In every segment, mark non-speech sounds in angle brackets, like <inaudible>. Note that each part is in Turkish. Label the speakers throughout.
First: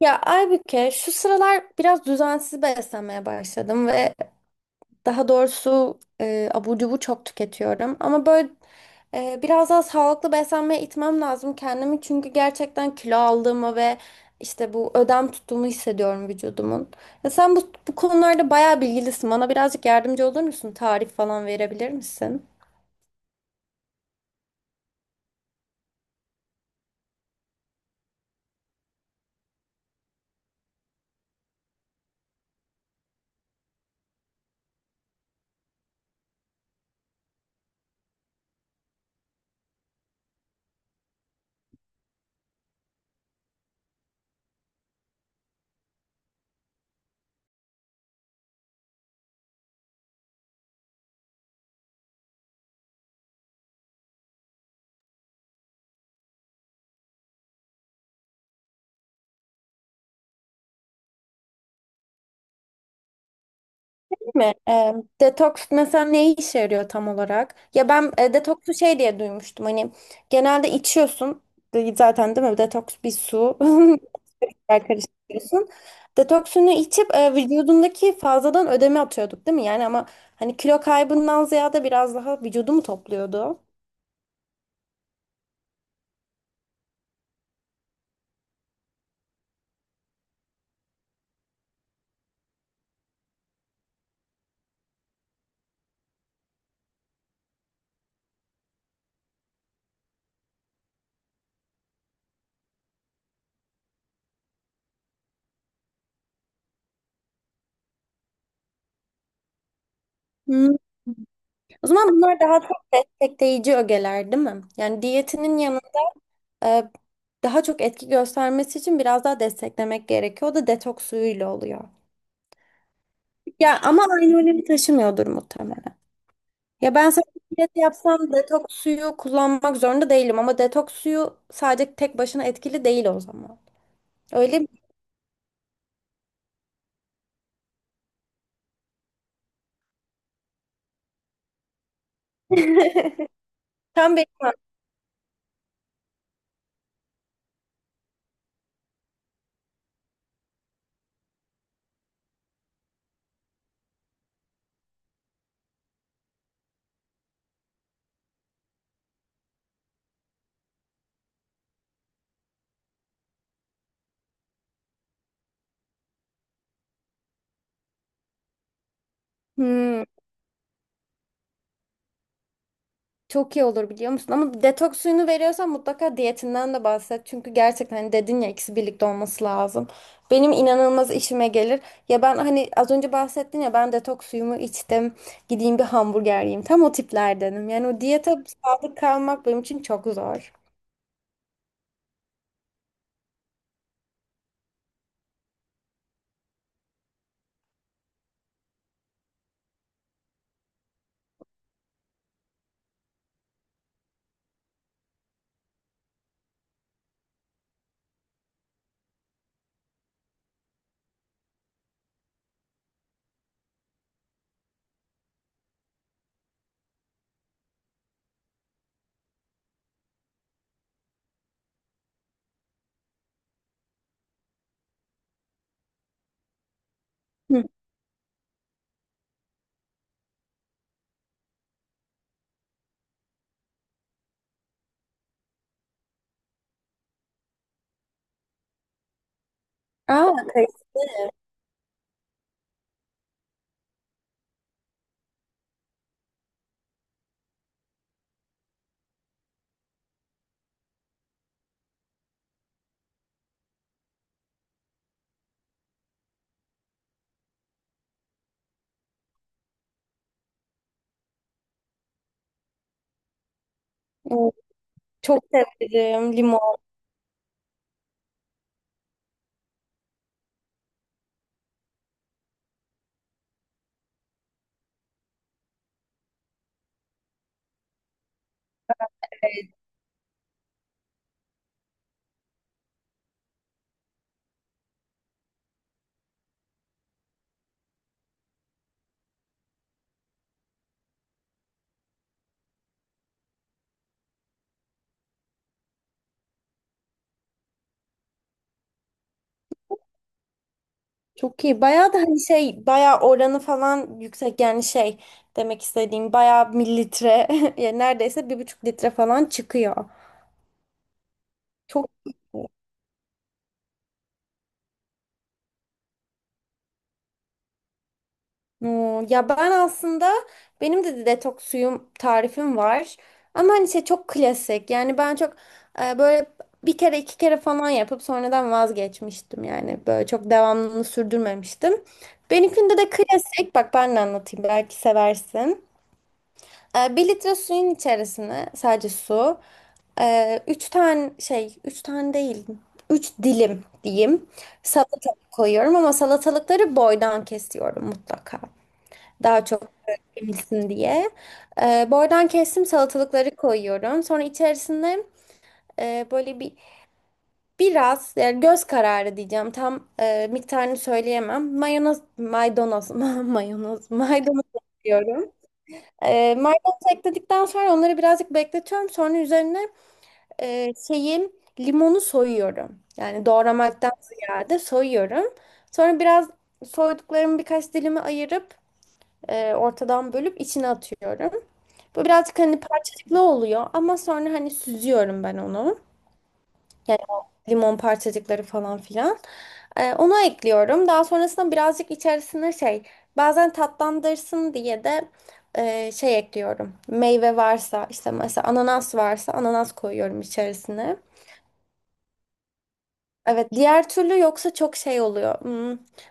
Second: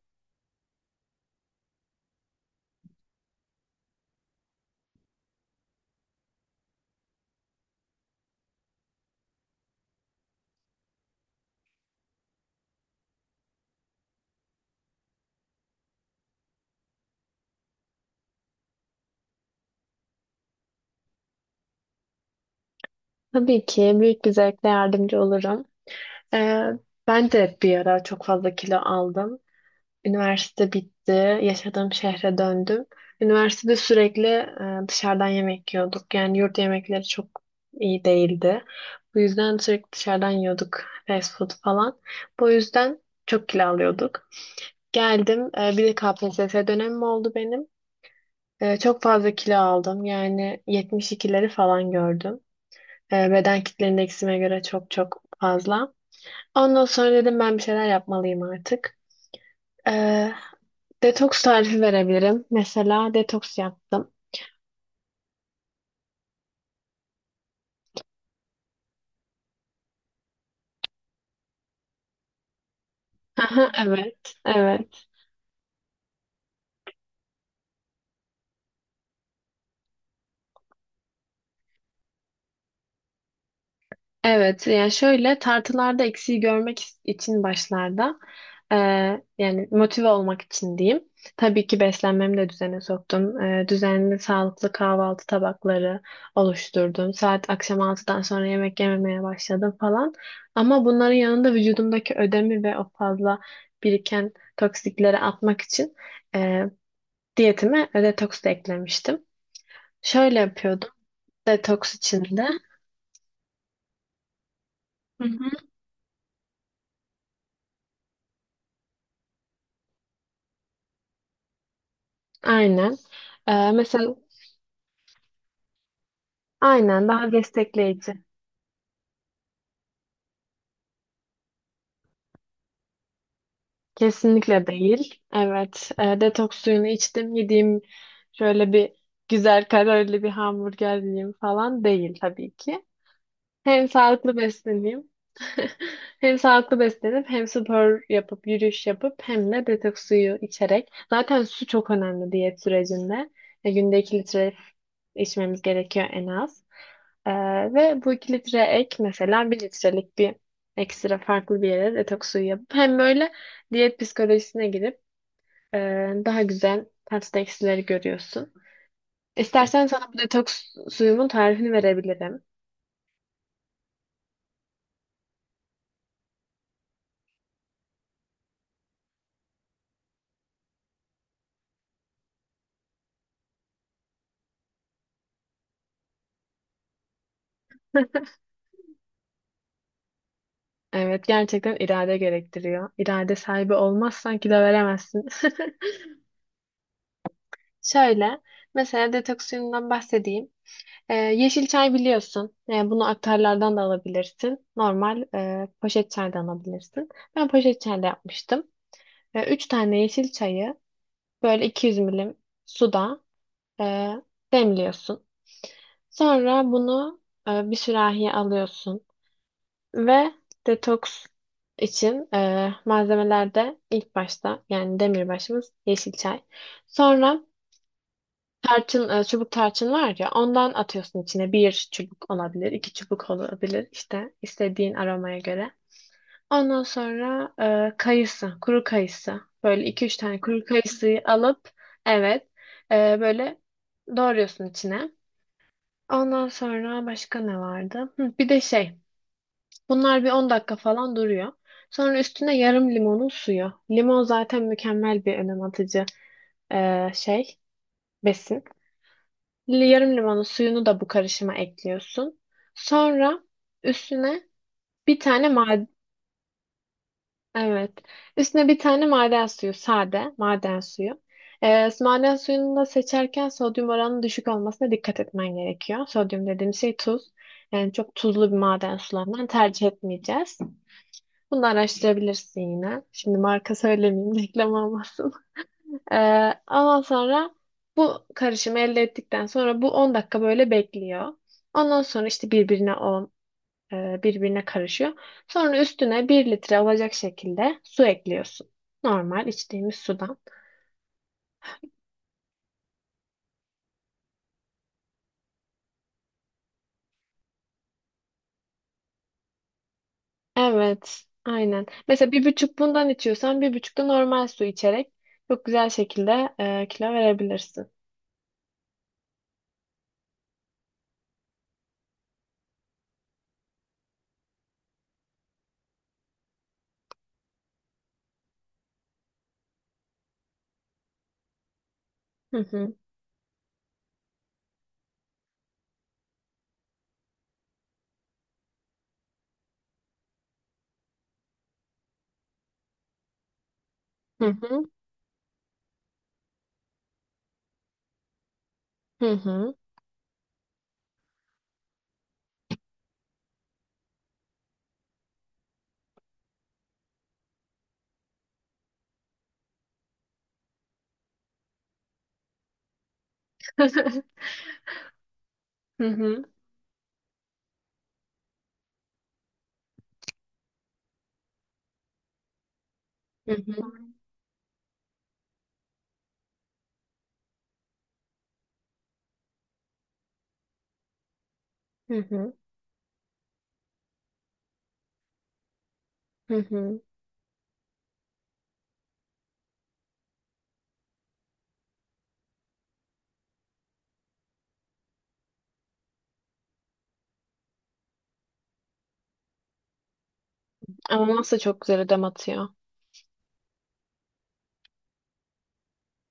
Speaker 1: Ya Aybüke, şu sıralar biraz düzensiz beslenmeye başladım ve daha doğrusu abur cubur çok tüketiyorum. Ama böyle biraz daha sağlıklı beslenmeye itmem lazım kendimi. Çünkü gerçekten kilo aldığımı ve işte bu ödem tuttuğumu hissediyorum vücudumun. Ya sen bu konularda bayağı bilgilisin. Bana birazcık yardımcı olur musun? Tarif falan verebilir misin?
Speaker 2: Tabii ki büyük bir zevkle yardımcı olurum. Ee, Ben de bir ara çok fazla kilo aldım. Üniversite bitti, yaşadığım şehre döndüm. Üniversitede sürekli dışarıdan yemek yiyorduk. Yani yurt yemekleri çok iyi değildi. Bu yüzden sürekli dışarıdan yiyorduk, fast food falan. Bu yüzden çok kilo alıyorduk. Geldim, bir de KPSS dönemim oldu benim. Çok fazla kilo aldım. Yani 72'leri falan gördüm. Beden kitle indeksime göre çok çok fazla. Ondan sonra dedim ben bir şeyler yapmalıyım artık. E, Detoks tarifi verebilirim. Mesela detoks yaptım.
Speaker 1: Mi? Detoks mesela ne işe yarıyor tam olarak? Ya ben detoksu şey diye duymuştum. Hani genelde içiyorsun zaten, değil mi? Detoks bir
Speaker 2: <laughs>
Speaker 1: su.
Speaker 2: Aha, evet,
Speaker 1: <laughs> Tekrar
Speaker 2: evet.
Speaker 1: karıştırıyorsun. Detoksunu içip vücudundaki fazladan ödemi atıyorduk, değil mi? Yani ama hani kilo kaybından ziyade biraz daha vücudu mu topluyordu?
Speaker 2: Evet, yani şöyle tartılarda eksiği görmek için başlarda, e, yani motive olmak için diyeyim. Tabii ki beslenmemi de düzene soktum. Düzenli sağlıklı kahvaltı tabakları oluşturdum. Saat akşam 6'dan sonra yemek yememeye başladım falan. Ama bunların yanında vücudumdaki ödemi ve o fazla biriken toksikleri atmak için, e, diyetime detoks da eklemiştim. Şöyle
Speaker 1: Hmm.
Speaker 2: yapıyordum
Speaker 1: O
Speaker 2: detoks
Speaker 1: zaman bunlar
Speaker 2: içinde.
Speaker 1: daha çok destekleyici ögeler, değil mi? Yani
Speaker 2: Hı hı.
Speaker 1: diyetinin yanı, e, daha çok etki göstermesi için biraz daha desteklemek gerekiyor. O da detoks suyuyla oluyor.
Speaker 2: Aynen.
Speaker 1: Ya ama
Speaker 2: Mesela.
Speaker 1: aynı önemi taşımıyordur muhtemelen. Ya
Speaker 2: Aynen,
Speaker 1: ben
Speaker 2: daha
Speaker 1: sadece diyet
Speaker 2: destekleyici.
Speaker 1: yapsam detoks suyu kullanmak zorunda değilim, ama detoks suyu sadece tek başına etkili değil o zaman. Öyle
Speaker 2: Kesinlikle
Speaker 1: mi?
Speaker 2: değil. Evet. Detoks suyunu içtim. Yediğim şöyle bir güzel kalorili bir hamburger yiyeyim falan değil tabii ki. Hem
Speaker 1: Tam
Speaker 2: sağlıklı
Speaker 1: benim.
Speaker 2: besleneyim. <laughs> Hem sağlıklı beslenip hem spor yapıp yürüyüş yapıp hem de detoks suyu içerek. Zaten su çok önemli diyet sürecinde. Günde 2 litre içmemiz gerekiyor en az. Ee, Ve bu 2 litre ek, mesela 1 litrelik bir ekstra farklı bir yere detoks suyu yapıp hem böyle diyet psikolojisine girip, e, daha güzel tatlı eksileri görüyorsun. İstersen
Speaker 1: Hmm,
Speaker 2: sana bu detoks suyumun tarifini verebilirim.
Speaker 1: çok iyi olur biliyor musun? Ama detoks suyunu veriyorsan mutlaka diyetinden de bahset. Çünkü gerçekten hani dedin ya, ikisi birlikte olması lazım. Benim inanılmaz işime gelir. Ya ben hani az önce bahsettin ya, ben detoks suyumu içtim. Gideyim bir hamburger yiyeyim. Tam o tiplerdenim. Yani o
Speaker 2: <laughs>
Speaker 1: diyete sadık kalmak benim için çok zor.
Speaker 2: Evet, gerçekten irade gerektiriyor. İrade sahibi olmazsan kilo veremezsin. <laughs> Şöyle, mesela detoks suyundan bahsedeyim. Yeşil çay biliyorsun. Bunu aktarlardan da alabilirsin. Normal poşet çaydan alabilirsin. Ben poşet çayda yapmıştım. Üç tane yeşil çayı böyle 200 milim suda e, demliyorsun. Sonra bunu bir sürahiye alıyorsun. Ve detoks için malzemelerde ilk başta yani demirbaşımız yeşil çay. Sonra tarçın, çubuk tarçın var ya, ondan atıyorsun içine. Bir çubuk olabilir, iki çubuk olabilir, işte istediğin aromaya göre. Ondan sonra kayısı, kuru kayısı. Böyle iki üç
Speaker 1: Aa,
Speaker 2: tane kuru
Speaker 1: kayısı.
Speaker 2: kayısıyı alıp, evet, böyle doğruyorsun içine. Ondan sonra başka ne vardı? Hı, bir de şey. Bunlar bir 10 dakika falan duruyor. Sonra üstüne yarım limonun suyu. Limon zaten mükemmel bir önem atıcı eee, şey, besin. Yarım limonun suyunu da bu karışıma ekliyorsun. Sonra üstüne bir
Speaker 1: Çok
Speaker 2: tane maden,
Speaker 1: severim limon.
Speaker 2: evet. Üstüne bir tane maden suyu, sade maden suyu. Maden suyunu da seçerken sodyum oranının düşük olmasına dikkat etmen gerekiyor. Sodyum dediğim şey tuz. Yani çok tuzlu bir maden sularından tercih etmeyeceğiz. Bunu da araştırabilirsin yine. Şimdi marka söylemeyeyim, reklam olmasın. <laughs> Ee, Ondan sonra bu karışımı elde ettikten sonra bu 10 dakika böyle bekliyor. Ondan sonra işte birbirine birbirine karışıyor. Sonra üstüne 1 litre olacak şekilde su ekliyorsun. Normal içtiğimiz sudan.
Speaker 1: Çok iyi. Bayağı da hani şey, bayağı oranı falan yüksek, yani şey demek istediğim bayağı mililitre <laughs> yani neredeyse bir buçuk litre falan çıkıyor.
Speaker 2: Evet, aynen.
Speaker 1: Çok
Speaker 2: Mesela
Speaker 1: iyi.
Speaker 2: bir buçuk bundan içiyorsan, bir buçuk da normal su içerek çok güzel şekilde kilo verebilirsin.
Speaker 1: Hmm, ya ben aslında benim de detoks suyum tarifim var. Ama hani şey, çok klasik. Yani ben çok böyle bir kere iki kere falan yapıp sonradan vazgeçmiştim. Yani böyle çok devamlılığını sürdürmemiştim.
Speaker 2: Hı hı.
Speaker 1: Benimkinde de klasik. Bak ben de anlatayım, belki seversin. 1 litre suyun içerisine sadece su. Üç tane değil, üç dilim
Speaker 2: Hı
Speaker 1: diyeyim.
Speaker 2: hı.
Speaker 1: Salatalık koyuyorum, ama salatalıkları boydan kesiyorum mutlaka.
Speaker 2: Hı
Speaker 1: Daha
Speaker 2: hı.
Speaker 1: çok emilsin diye. Boydan kestim, salatalıkları koyuyorum. Sonra içerisine böyle bir biraz, yani göz kararı diyeceğim. Tam miktarını söyleyemem. <laughs>
Speaker 2: <laughs>
Speaker 1: Maydanoz koyuyorum.
Speaker 2: Hı hı.
Speaker 1: Maydanozu ekledikten sonra onları birazcık bekletiyorum. Sonra üzerine şeyi, limonu soyuyorum. Yani
Speaker 2: Hı hı.
Speaker 1: doğramaktan ziyade soyuyorum. Sonra biraz soyduklarımı birkaç dilime ayırıp ortadan bölüp içine atıyorum.
Speaker 2: Hı
Speaker 1: Bu
Speaker 2: hı.
Speaker 1: birazcık hani parçacıklı oluyor, ama sonra hani süzüyorum ben onu.
Speaker 2: Hı hı.
Speaker 1: Yani o limon parçacıkları falan filan. Onu ekliyorum. Daha sonrasında birazcık içerisine şey, bazen tatlandırsın diye de şey ekliyorum. Meyve varsa işte mesela ananas varsa ananas koyuyorum içerisine.
Speaker 2: Ama nasıl çok güzel ödem atıyor.
Speaker 1: Evet, diğer türlü yoksa çok şey oluyor. Hmm,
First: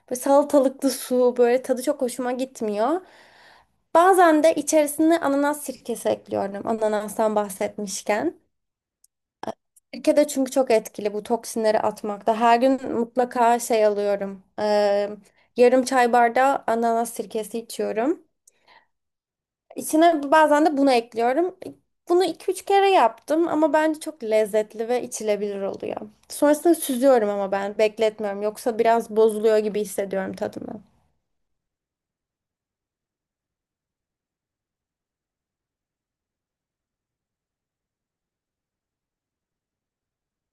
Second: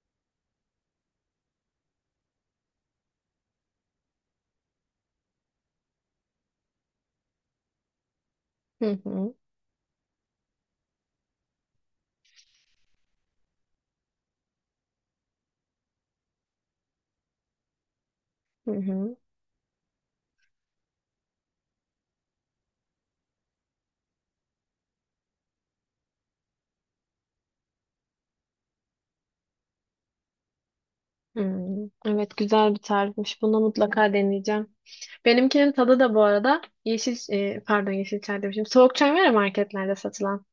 Speaker 1: böyle salatalıklı su böyle tadı çok hoşuma gitmiyor. Bazen de içerisine ananas sirkesi ekliyorum. Ananastan bahsetmişken.
Speaker 2: Hı hı.
Speaker 1: Sirke de çünkü çok etkili bu toksinleri atmakta. Her gün mutlaka şey alıyorum. Yarım çay bardağı ananas sirkesi içiyorum.
Speaker 2: Hı hı.
Speaker 1: İçine bazen de bunu ekliyorum. Bunu iki üç kere yaptım, ama bence çok lezzetli ve içilebilir oluyor. Sonrasında süzüyorum, ama ben bekletmiyorum. Yoksa biraz bozuluyor gibi hissediyorum tadını.
Speaker 2: Hmm. Evet, güzel bir tarifmiş. Bunu mutlaka deneyeceğim. Benimkinin tadı da bu arada yeşil, pardon, yeşil çay demişim. Soğuk çay var ya marketlerde satılan,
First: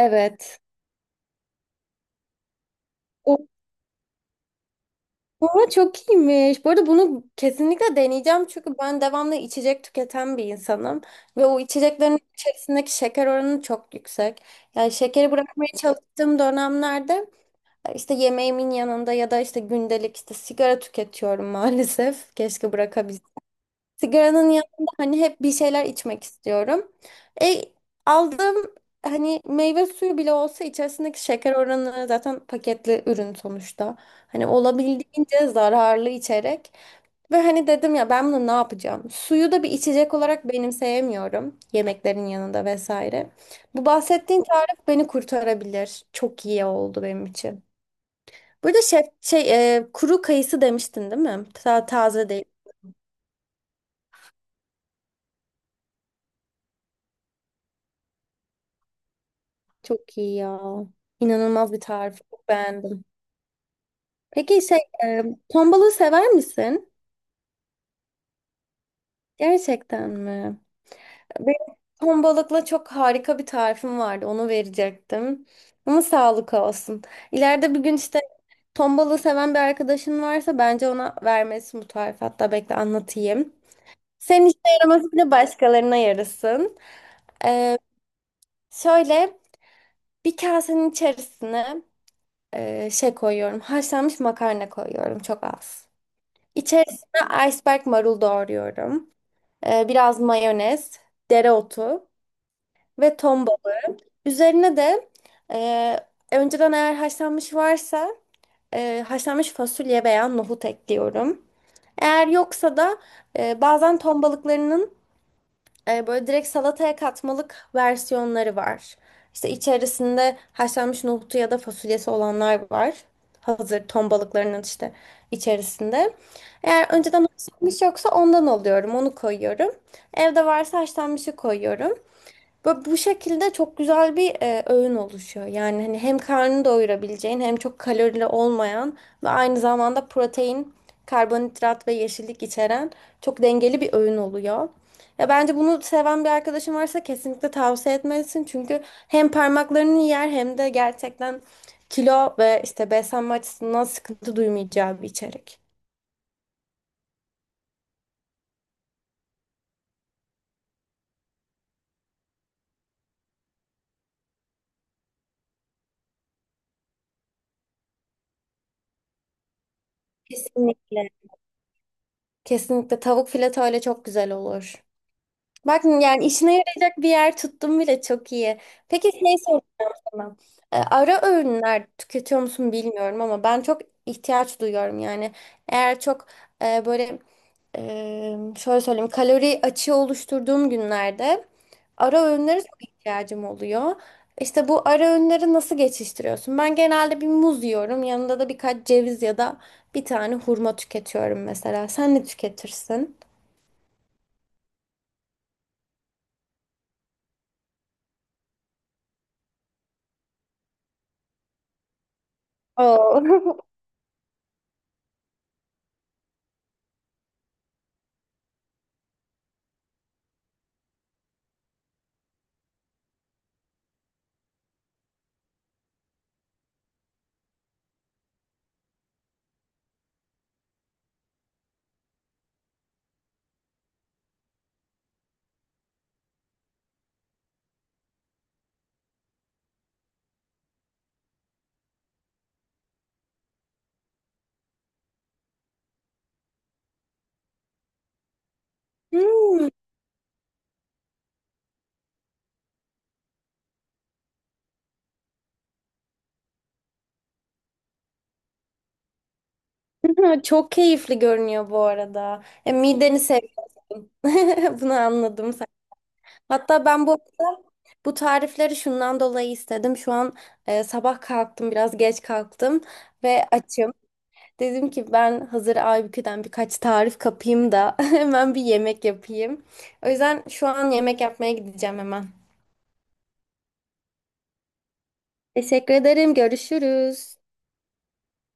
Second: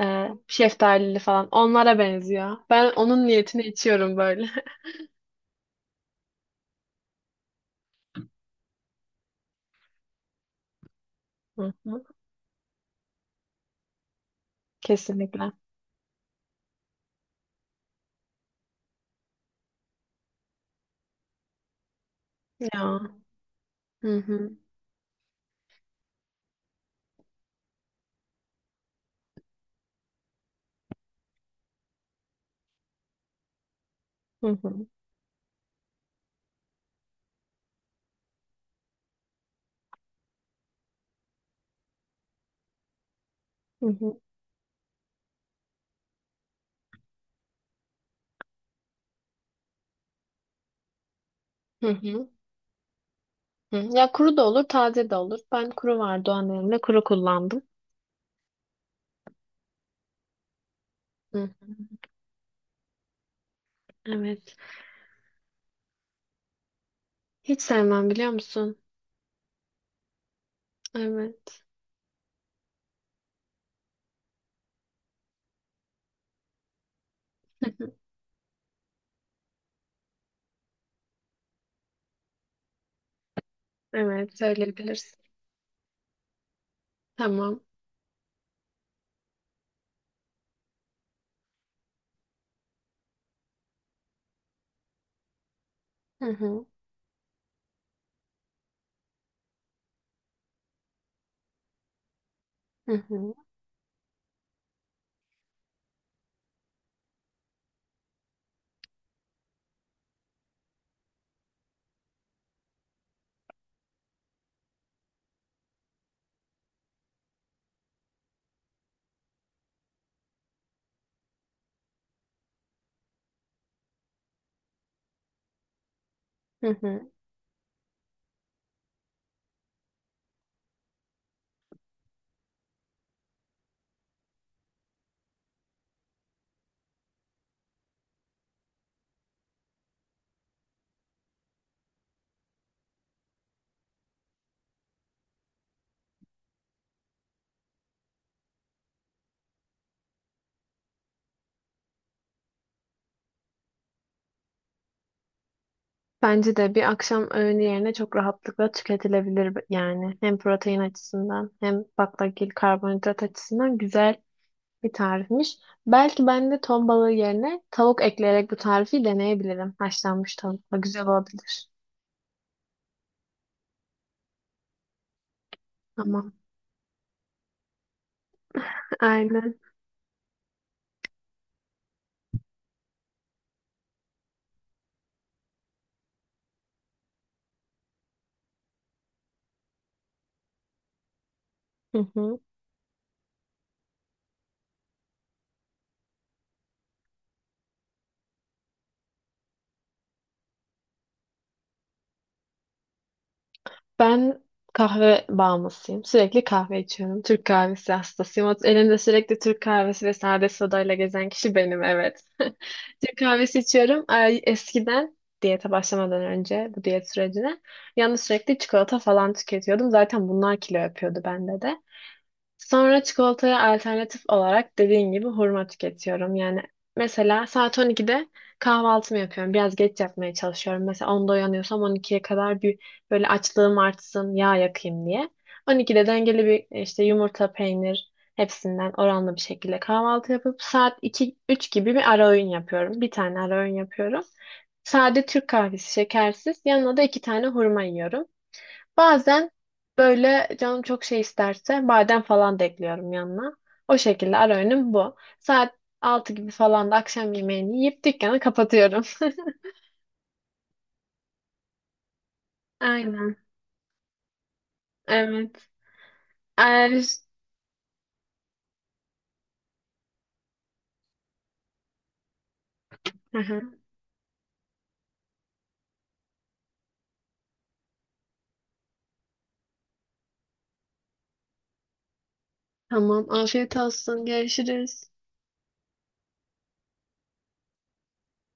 Speaker 2: şeftalili falan. Onlara benziyor. Ben onun niyetini içiyorum böyle.
Speaker 1: Ama çok iyiymiş. Bu arada bunu kesinlikle deneyeceğim, çünkü ben devamlı içecek tüketen bir insanım ve
Speaker 2: <laughs>
Speaker 1: o
Speaker 2: Hı hı.
Speaker 1: içeceklerin içerisindeki şeker oranı çok yüksek. Yani şekeri
Speaker 2: Kesinlikle.
Speaker 1: bırakmaya çalıştığım dönemlerde işte yemeğimin yanında ya da işte gündelik işte sigara tüketiyorum <laughs> maalesef. Keşke
Speaker 2: Ya.
Speaker 1: bırakabilsem.
Speaker 2: Hı
Speaker 1: Sigaranın
Speaker 2: hı.
Speaker 1: yanında hani hep bir şeyler içmek istiyorum. E, Aldığım hani meyve suyu bile olsa içerisindeki şeker oranı zaten paketli ürün sonuçta.
Speaker 2: Hı
Speaker 1: Hani
Speaker 2: hı.
Speaker 1: olabildiğince zararlı içerek ve hani dedim ya, ben bunu ne yapacağım? Suyu da bir içecek olarak benimseyemiyorum yemeklerin yanında vesaire. Bu
Speaker 2: Hı hı.
Speaker 1: bahsettiğin tarif beni kurtarabilir. Çok iyi oldu benim için. Burada şef şey, kuru kayısı demiştin değil mi? Ta
Speaker 2: Hı hı.
Speaker 1: taze değil.
Speaker 2: Hı. Ya kuru da olur, taze de olur. Ben kuru vardı, o annemle kuru kullandım.
Speaker 1: Çok iyi ya.
Speaker 2: Hı.
Speaker 1: İnanılmaz bir tarif. Çok beğendim.
Speaker 2: Evet.
Speaker 1: Peki şey, e, ton balığı sever misin?
Speaker 2: Hiç sevmem, biliyor musun?
Speaker 1: Gerçekten mi?
Speaker 2: Evet.
Speaker 1: Benim ton balıkla çok harika bir tarifim vardı. Onu verecektim. Ama sağlık olsun. İleride bir gün
Speaker 2: <laughs>
Speaker 1: işte ton balığı seven bir arkadaşın varsa bence ona vermesin bu tarifi. Hatta bekle anlatayım.
Speaker 2: Evet,
Speaker 1: Senin işine yaraması
Speaker 2: söyleyebilirsin.
Speaker 1: bile başkalarına yarasın.
Speaker 2: Tamam.
Speaker 1: E, şöyle bir kasenin içerisine şey koyuyorum. Haşlanmış makarna koyuyorum. Çok az.
Speaker 2: Hı hı,
Speaker 1: İçerisine iceberg marul doğruyorum. Biraz mayonez, dereotu
Speaker 2: hı
Speaker 1: ve
Speaker 2: hı,
Speaker 1: ton balığı. Üzerine de önceden eğer haşlanmış varsa haşlanmış fasulye veya nohut ekliyorum. Eğer yoksa da bazen ton balıklarının böyle direkt salataya katmalık versiyonları var. İşte içerisinde haşlanmış nohutu ya da fasulyesi olanlar var. Hazır ton balıklarının işte içerisinde.
Speaker 2: hı
Speaker 1: Eğer
Speaker 2: hı.
Speaker 1: önceden haşlanmış yoksa ondan alıyorum, onu koyuyorum. Evde varsa haşlanmışı koyuyorum. Böyle bu şekilde çok güzel bir öğün oluşuyor. Yani hani hem karnını doyurabileceğin hem çok kalorili olmayan ve aynı zamanda protein, karbonhidrat ve yeşillik içeren çok dengeli bir öğün oluyor. Ya bence bunu seven bir arkadaşın varsa kesinlikle tavsiye etmelisin. Çünkü hem parmaklarını yer hem de gerçekten kilo ve işte beslenme açısından sıkıntı duymayacağı bir içerik.
Speaker 2: Bence de bir akşam öğünü yerine çok rahatlıkla tüketilebilir yani. Hem protein açısından hem baklagil karbonhidrat açısından güzel bir tarifmiş. Belki ben de ton balığı yerine tavuk ekleyerek bu tarifi deneyebilirim. Haşlanmış tavukla
Speaker 1: Kesinlikle.
Speaker 2: güzel olabilir.
Speaker 1: Kesinlikle tavuk fileto ile çok güzel olur. Bak yani
Speaker 2: Tamam.
Speaker 1: işine yarayacak bir yer tuttum bile, çok iyi. Peki şey
Speaker 2: Aynen.
Speaker 1: soracağım. Ben. Ara öğünler tüketiyor musun bilmiyorum ama ben çok ihtiyaç duyuyorum yani. Eğer çok böyle şöyle söyleyeyim, kalori açığı oluşturduğum günlerde
Speaker 2: Hı
Speaker 1: ara
Speaker 2: hı.
Speaker 1: öğünlere çok ihtiyacım oluyor. İşte bu ara öğünleri nasıl geçiştiriyorsun? Ben genelde bir muz yiyorum. Yanında da birkaç ceviz ya da bir tane hurma tüketiyorum mesela. Sen ne tüketirsin?
Speaker 2: Ben kahve bağımlısıyım. Sürekli kahve içiyorum. Türk kahvesi hastasıyım. Elimde sürekli Türk kahvesi ve sade sodayla gezen kişi benim, evet. <laughs> Türk
Speaker 1: Oo.
Speaker 2: kahvesi
Speaker 1: <laughs>
Speaker 2: içiyorum. Ay, eskiden diyete başlamadan önce, bu diyet sürecine yalnız, sürekli çikolata falan tüketiyordum. Zaten bunlar kilo yapıyordu bende de. Sonra çikolataya alternatif olarak dediğin gibi hurma tüketiyorum. Yani mesela saat 12'de kahvaltımı yapıyorum. Biraz geç yapmaya çalışıyorum. Mesela 10'da uyanıyorsam 12'ye kadar bir, böyle açlığım artsın, yağ yakayım diye. 12'de dengeli bir işte yumurta, peynir, hepsinden oranlı bir şekilde kahvaltı yapıp saat iki üç gibi bir ara öğün yapıyorum. Bir tane ara öğün yapıyorum. Sade Türk kahvesi, şekersiz. Yanına da iki tane hurma yiyorum. Bazen
Speaker 1: Hmm.
Speaker 2: böyle canım çok şey isterse badem falan da ekliyorum yanına. O şekilde ara öğünüm bu. Saat 6 gibi falan da akşam yemeğini yiyip dükkanı kapatıyorum. <laughs>
Speaker 1: Ha, çok keyifli görünüyor bu arada. Mideni
Speaker 2: Aynen.
Speaker 1: seviyorsun. <laughs> Bunu anladım sen.
Speaker 2: Evet.
Speaker 1: Hatta
Speaker 2: Er...
Speaker 1: ben bu arada bu tarifleri şundan dolayı istedim. Şu an sabah kalktım, biraz geç kalktım
Speaker 2: Hı
Speaker 1: ve
Speaker 2: hı.
Speaker 1: açım. Dedim ki ben hazır Aybükü'den birkaç tarif kapayım da <laughs> hemen bir yemek yapayım. O yüzden şu an yemek yapmaya gideceğim hemen.
Speaker 2: Tamam. Afiyet olsun. Görüşürüz.
Speaker 1: Teşekkür ederim. Görüşürüz.